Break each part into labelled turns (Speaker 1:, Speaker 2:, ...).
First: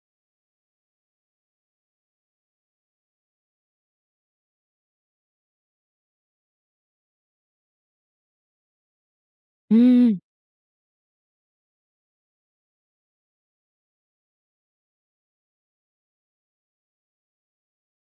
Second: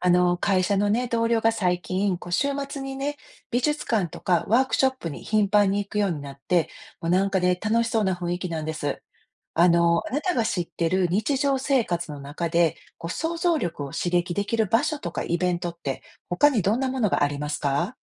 Speaker 1: 会社のね、同僚が最近、こう週末にね、美術館とかワークショップに頻繁に行くようになって、もうなんかね、楽しそうな雰囲気なんです。
Speaker 2: う
Speaker 1: あ
Speaker 2: ん、
Speaker 1: なたが知ってる日常生活の中で、こう想像力を刺激できる場所とかイベントって、他にどんなものがありますか？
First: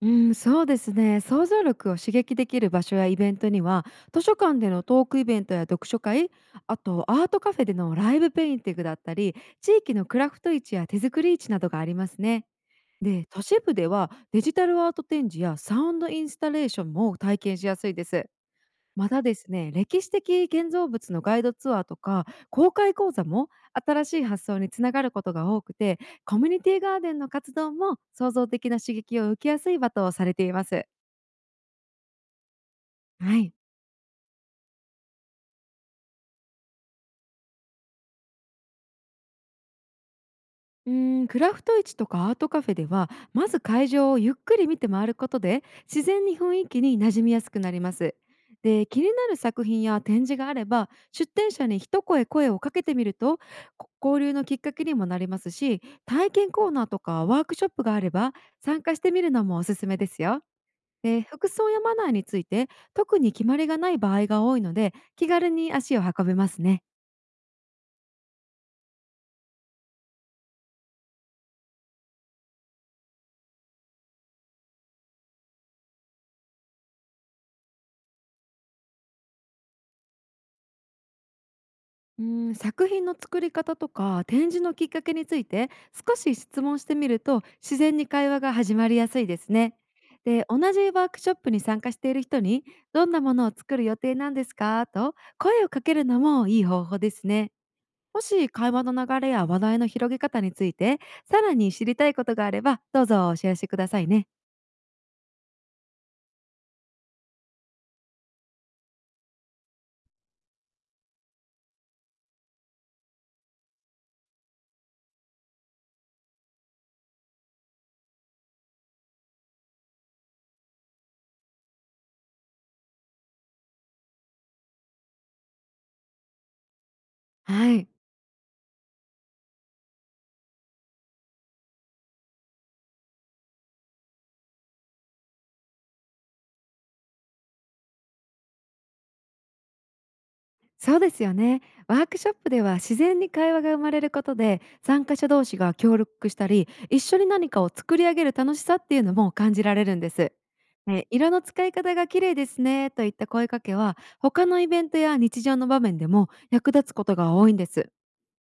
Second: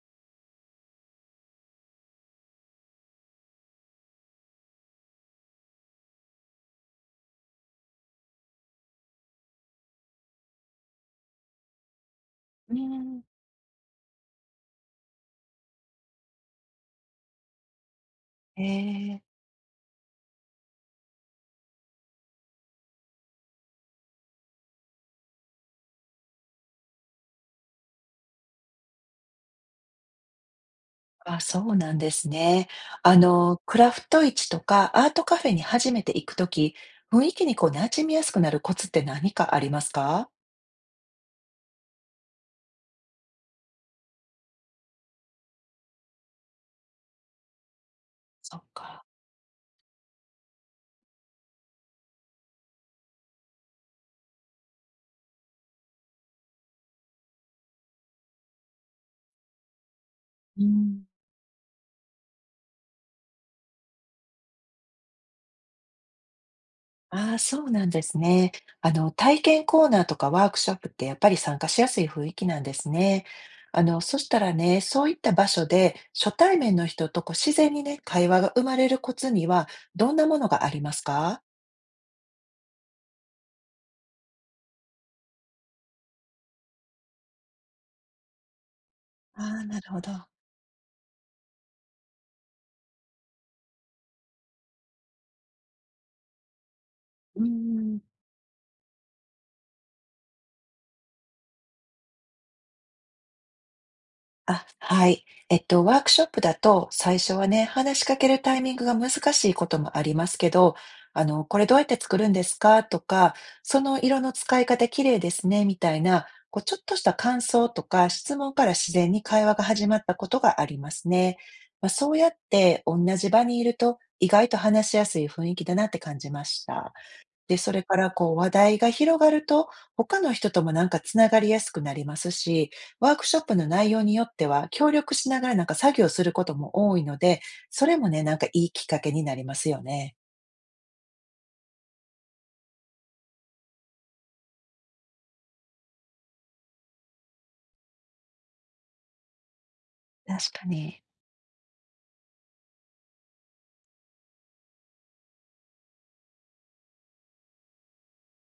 Speaker 2: うん、そうですね。想像力を刺激できる場所やイベントには、図書館でのトークイベントや読書会、あとアートカフェでのライブペインティングだったり、地域のクラフト市や手作り市などがありますね。
Speaker 1: うん。
Speaker 2: で、都市部ではデジタルアート展示やサウンドインスタレーションも体験しやすいです。
Speaker 1: え
Speaker 2: ま
Speaker 1: え。
Speaker 2: たですね、歴史的建造物のガイドツアーとか公開講座も新しい発想につながることが多くて、コミュニティガーデンの活動も創造的な刺激を受けやすい場とされています。
Speaker 1: あ、そうなんですね。
Speaker 2: はい。
Speaker 1: クラフト市とかアートカフェに初めて行くとき、雰囲気にこう馴染みやすくなるコツって何かありますか？
Speaker 2: クラフト市とかアートカフェでは、まず会場をゆっくり見て回ることで自然に雰囲気に馴染みやすくなります。
Speaker 1: そっ
Speaker 2: で、気
Speaker 1: か。
Speaker 2: になる作品や展示があれば出展者に一声をかけてみると、交流のきっかけにもなりますし、体験コーナーとかワークショップがあれば参加してみるのもおすすめですよ。
Speaker 1: うん。
Speaker 2: で、服装やマナーについて特に決まりがない場合が多いので、気軽に足を運べますね。
Speaker 1: ああ、そうなんですね。体験コーナーとかワークショップってやっぱり参加しやすい雰囲気なんですね。そしたらね、そういった場所で初対面の人とこう自然にね、会話が生まれるコツにはどんなものがありますか？
Speaker 2: うん、作品の作り方とか展示のきっかけについて少し質問してみると自然に会話が始まりやすいです
Speaker 1: ああ、
Speaker 2: ね。
Speaker 1: なるほど。
Speaker 2: で、同じワークショップに参加している人に「どんなものを作る予定なんですか?」と声をかけるのもいい方法です
Speaker 1: う
Speaker 2: ね。
Speaker 1: ん。
Speaker 2: もし会話の流れや話題の広げ方についてさらに知りたいことがあれば、どうぞお知らせくださいね。
Speaker 1: あ、はい。ワークショップだと、最初はね、話しかけるタイミングが難しいこともありますけど、これどうやって作るんですかとか、その色の使い方綺麗ですね、みたいな、こう、ちょっとした感想とか質問から自然に会話が始まったことがありますね。まあ、そうやって同じ場にいると、意外と話しやすい雰囲気だなって感じました。で、そ
Speaker 2: は
Speaker 1: れ
Speaker 2: い。
Speaker 1: からこう話題が広がると、他の人ともなんかつながりやすくなりますし、ワークショップの内容によっては協力しながらなんか作業することも多いので、それもね、なんかいいきっかけになりますよね。
Speaker 2: そうですよね。ワークショップでは自然に会話が生まれることで、参加者同士が協力したり一緒に何かを作り上げる楽しさっていうのも感じられるんです。
Speaker 1: 確かに。
Speaker 2: ね、色の使い方が綺麗ですねといった声かけは、他のイベントや日常の場面でも役立つことが多いんです。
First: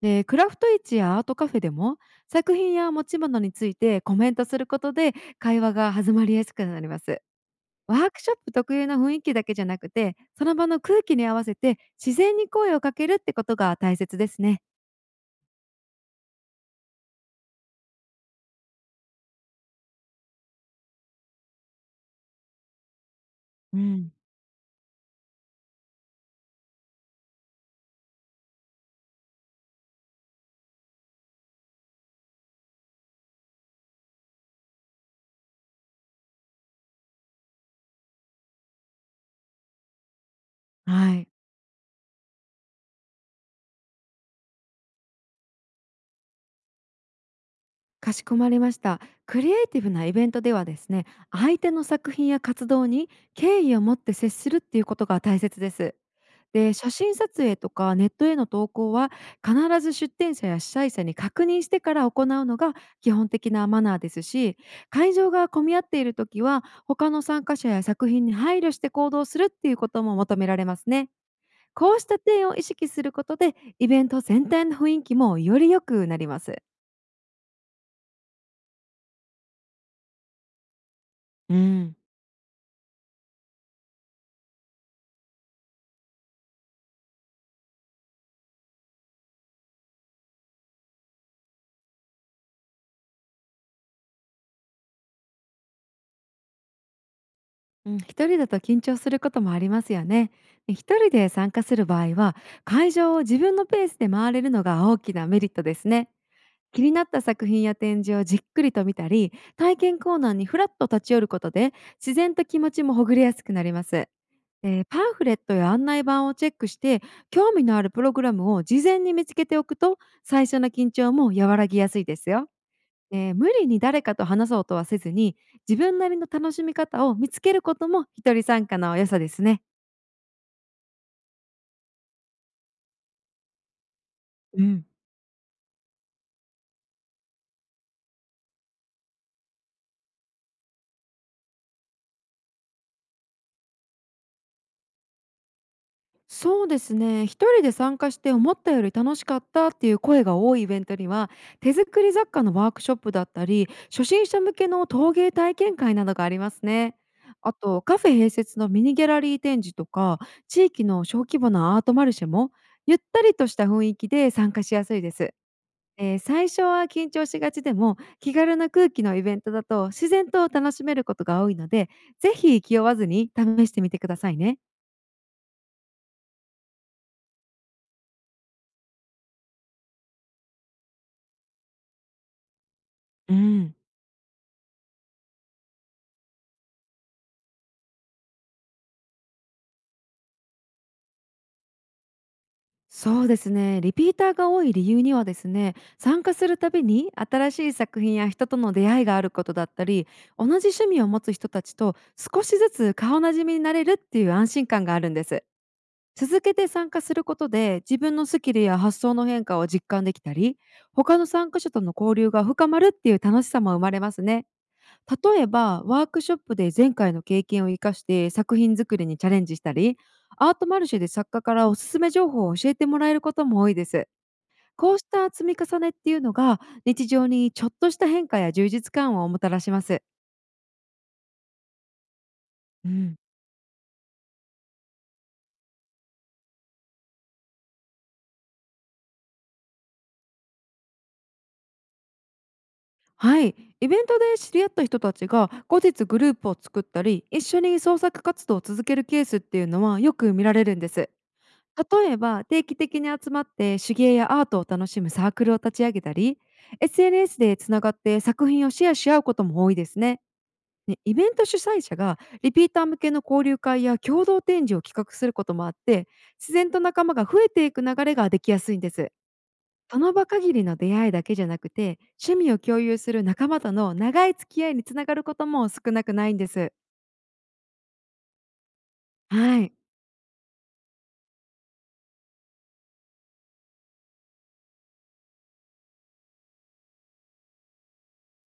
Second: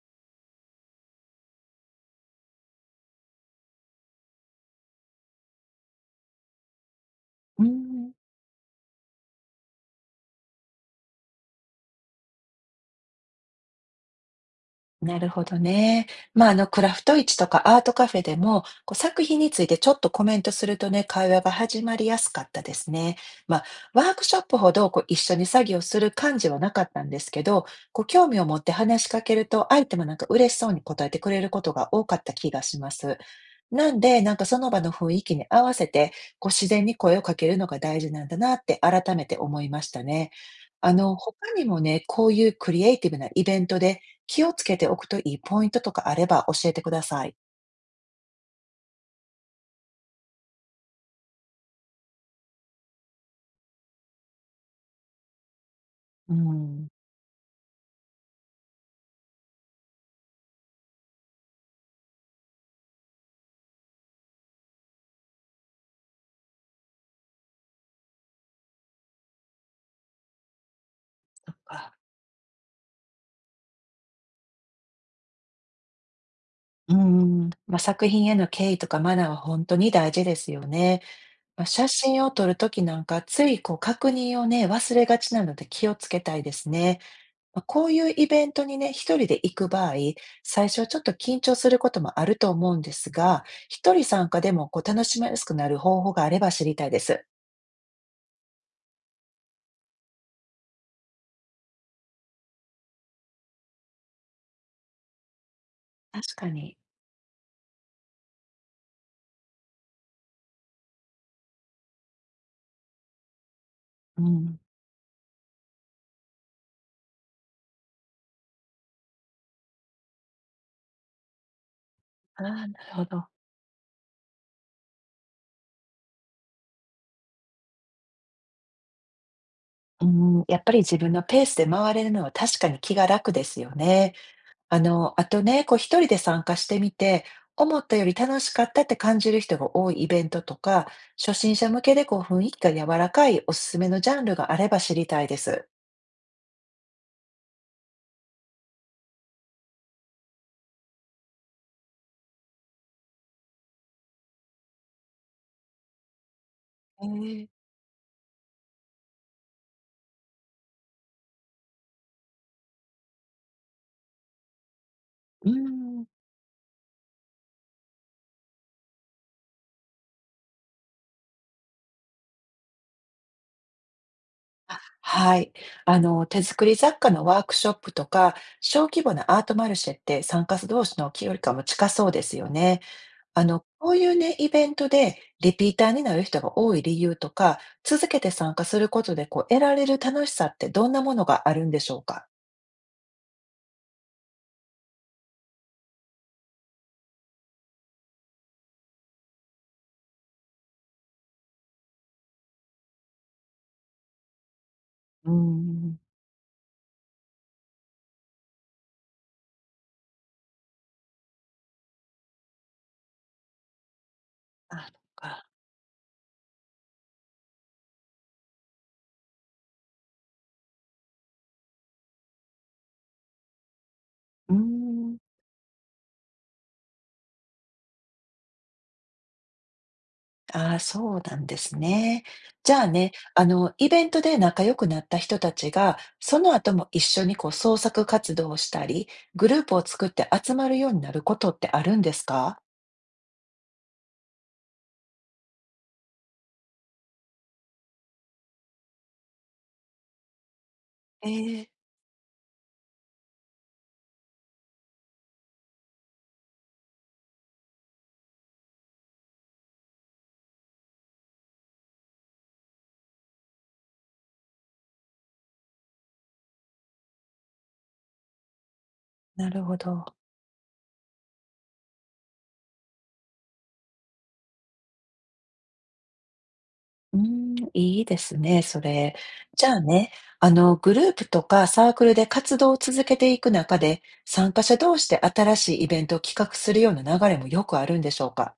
Speaker 2: で、クラフト市やアートカフェでも作品や持ち物についてコメントすることで会話が弾まりやすくなります。
Speaker 1: う
Speaker 2: ワー
Speaker 1: ん。
Speaker 2: クショップ特有の雰囲気だけじゃなくて、その場の空気に合わせて自然に声をかけるってことが大切ですね。
Speaker 1: なるほどね。まあ、クラフト市とかアートカフェでも、こう、作品についてちょっとコメントするとね、会話が始まりやすかったですね。まあ、
Speaker 2: う
Speaker 1: ワ
Speaker 2: ん。
Speaker 1: ークショップほど、こう、一緒に作業する感じはなかったんですけど、こう、興味を持って話しかけると、相手もなんか嬉しそうに答えてくれることが多かった気がします。なんで、なんかその場の雰囲気に合わせて、こう、自然に声をかけるのが大事なんだなって改めて思いましたね。
Speaker 2: はい。
Speaker 1: 他にもね、こういうクリエイティブなイベントで、気をつけておくといいポイントとかあれば教えてください。
Speaker 2: かしこまりました。クリエイティブなイベントではですね、相手の作品や活動に敬意を持って接するっていうことが大切です。
Speaker 1: う
Speaker 2: で、
Speaker 1: ん。
Speaker 2: 写真撮影とかネットへの投稿は必ず出展者や主催者に確認してから行うのが基本的なマナーですし、会場が混み合っているときは他の参加者や作品に配慮して行動するっていうことも求められますね。
Speaker 1: そっか。
Speaker 2: こうした点を意識することで、イベント全体の雰囲気もより良くなります。
Speaker 1: うん、まあ、作品への敬意とかマナーは本当に大事ですよね。
Speaker 2: う
Speaker 1: まあ、写
Speaker 2: ん。
Speaker 1: 真を撮るときなんか、ついこう確認をね、忘れがちなので気をつけたいですね。まあ、こういうイベントにね、一人で行く場合、最初はちょっと緊張することもあると思うんですが、一人参加でもこう楽しみやすくなる方法があれば知りたいです。
Speaker 2: うん、一人だと緊張することもありますよね。で、一人で参加する場合は会場を自分のペースで回れるのが大きなメリットですね。
Speaker 1: 確かに。
Speaker 2: 気になった作品や展示をじっくりと見たり、体験コーナーにフラッと立ち寄ることで自然と気持ちもほぐれやすくなります。
Speaker 1: うん。
Speaker 2: で、パンフレットや案内板をチェックして興味のあるプログラムを事前に見つけておくと、最初の緊張も和らぎやすいです
Speaker 1: あ
Speaker 2: よ。
Speaker 1: あ、なるほど。
Speaker 2: で、無理に誰かと話そうとはせずに自分なりの楽しみ方を見つけることも一人参加の良さですね。
Speaker 1: うーん、やっぱり自分のペースで回れるのは確かに気が楽ですよね。
Speaker 2: うん。
Speaker 1: あとね、こう一人で参加してみて、思ったより楽しかったって感じる人が多いイベントとか、初心者向けでこう雰囲気が柔らかいおすすめのジャンルがあれば知りたいです。
Speaker 2: そうですね、一人で参加して思ったより楽しかったっていう声が多いイベントには、手作り雑貨のワークショップだったり初心者向けの陶芸体験会などがありますね。
Speaker 1: へ。
Speaker 2: あとカフェ併設のミニギャラリー展示とか、地域の小規模なアートマルシェもゆったりとした雰囲気で参加しやすいです。
Speaker 1: うーん。
Speaker 2: 最初は緊張しがちでも、気軽な空気のイベントだと自然と楽しめることが多いので、ぜひ気負わずに試してみてくださいね。
Speaker 1: はい。手作り雑貨のワークショップとか、小規模なアートマルシェって参加者同士の距離感も近そうですよね。
Speaker 2: うん。
Speaker 1: こういうね、イベントでリピーターになる人が多い理由とか、続けて参加することでこう得られる楽しさってどんなものがあるんでしょうか？
Speaker 2: そうですね。リピーターが多い理由にはですね、参加するたびに新しい作品や人との出会いがあることだったり、同じ趣味を持つ人たちと少しずつ顔なじみになれるっていう安心感があるんで
Speaker 1: うー
Speaker 2: す。
Speaker 1: ん。
Speaker 2: 続けて参加することで自分のスキルや発想の変化を実感できたり、他の参加者との交流が深まるっていう楽しさも生まれますね。
Speaker 1: あ、そっ
Speaker 2: 例
Speaker 1: か。
Speaker 2: えばワークショップで前回の経験を生かして作品作りにチャレンジしたり、アートマルシェで作家からおすすめ情報を教えてもらえることも多いです。
Speaker 1: うー
Speaker 2: こうし
Speaker 1: ん。
Speaker 2: た積み重ねっていうのが日常にちょっとした変化や充実感をもたらします。
Speaker 1: ああ、そうなんですね。じゃあ
Speaker 2: う
Speaker 1: ね、
Speaker 2: ん。
Speaker 1: イベントで仲良くなった人たちが、その後も一緒にこう創作活動をしたり、グループを作って集まるようになることってあるんですか？
Speaker 2: はい、イベントで知り合った人たちが後日グループを作ったり一緒に創作活動を続けるケースっていうのはよく見られるんです。
Speaker 1: ええ、
Speaker 2: 例えば定期的に集まって手芸やアートを楽しむサークルを立ち上げたり、 SNS でつながって作品をシェアし合うことも多いですね。ね、イベント主催者がリピーター向けの交流会や共同展示を企画することもあって、自然と仲間が増えていく流れができやすいんです。
Speaker 1: なるほ
Speaker 2: そ
Speaker 1: ど。
Speaker 2: の場限りの出会いだけじゃなくて、趣味を共有する仲間との長い付き合いにつながることも少なくないんです。
Speaker 1: うーん、いいですね、それ。
Speaker 2: は
Speaker 1: じゃ
Speaker 2: い。
Speaker 1: あね、グループとかサークルで活動を続けていく中で、参加者同士で新しいイベントを企画するような流れもよくあるんでしょうか？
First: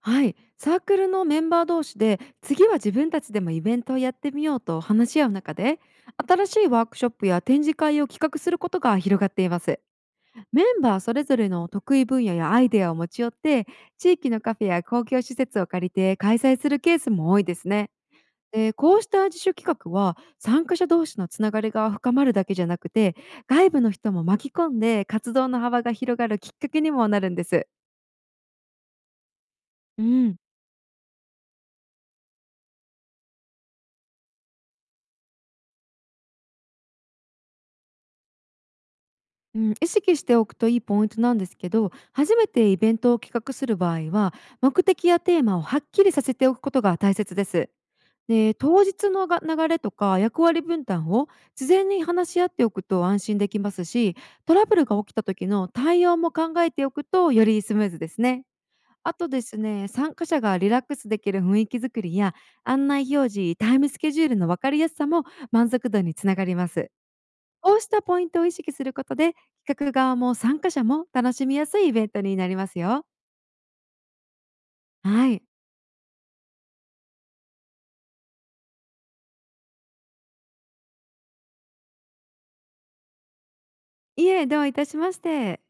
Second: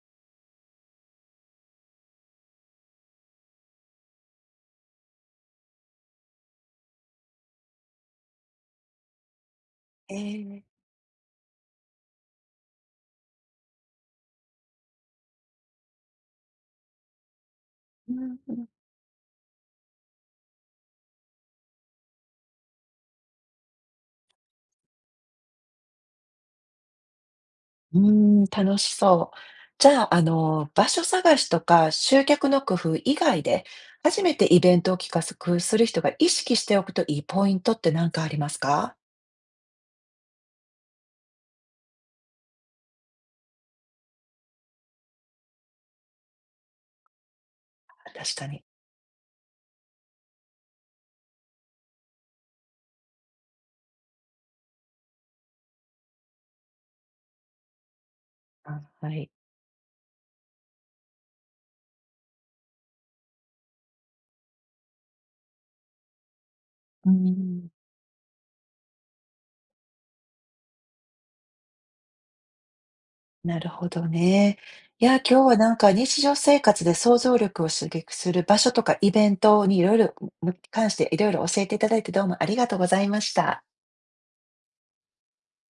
Speaker 2: はい。サークルのメンバー同士で、次は自分たちでもイベントをやってみようと話し合う中で、新しいワークショップや展示会を企画することが広がっています。
Speaker 1: え
Speaker 2: メ
Speaker 1: え。
Speaker 2: ンバーそれぞれの得意分野やアイデアを持ち寄って、地域のカフェや公共施設を借りて開催するケースも多いですね。
Speaker 1: うんうん。
Speaker 2: で、こうした自主企画は参加者同士のつながりが深まるだけじゃなくて、外部の人も巻き込んで活動の幅が広がるきっかけにもなるんです。
Speaker 1: うーん、楽しそう。じゃ
Speaker 2: う
Speaker 1: あ、
Speaker 2: ん。
Speaker 1: 場所探しとか集客の工夫以外で、初めてイベントを企画する人が意識しておくといいポイントって何かありますか？
Speaker 2: うん、意識しておくといいポイントなんですけど、初めてイベントを企画する場合は目的やテーマをはっきりさせておくことが大切です。
Speaker 1: 確か
Speaker 2: で、
Speaker 1: に。
Speaker 2: 当日のが流れとか役割分担を事前に話し合っておくと安心できますし、トラブルが起きた時の対応も考えておくとよりスムーズですね。
Speaker 1: あ、は
Speaker 2: あと
Speaker 1: い。
Speaker 2: ですね、参加者がリラックスできる雰囲気づくりや案内表示、タイムスケジュールの分かりやすさも満足度につながります。
Speaker 1: うん。
Speaker 2: こうしたポイントを意識することで、企画側も参加者も楽しみやすいイベントになりますよ。
Speaker 1: なるほどね。いや、
Speaker 2: は
Speaker 1: 今
Speaker 2: い。
Speaker 1: 日はなんか日常生活で想像力を刺激する場所とかイベントにいろいろ、関していろいろ教えていただいてどうもありがとうございました。
Speaker 2: いえ、どういたしまして。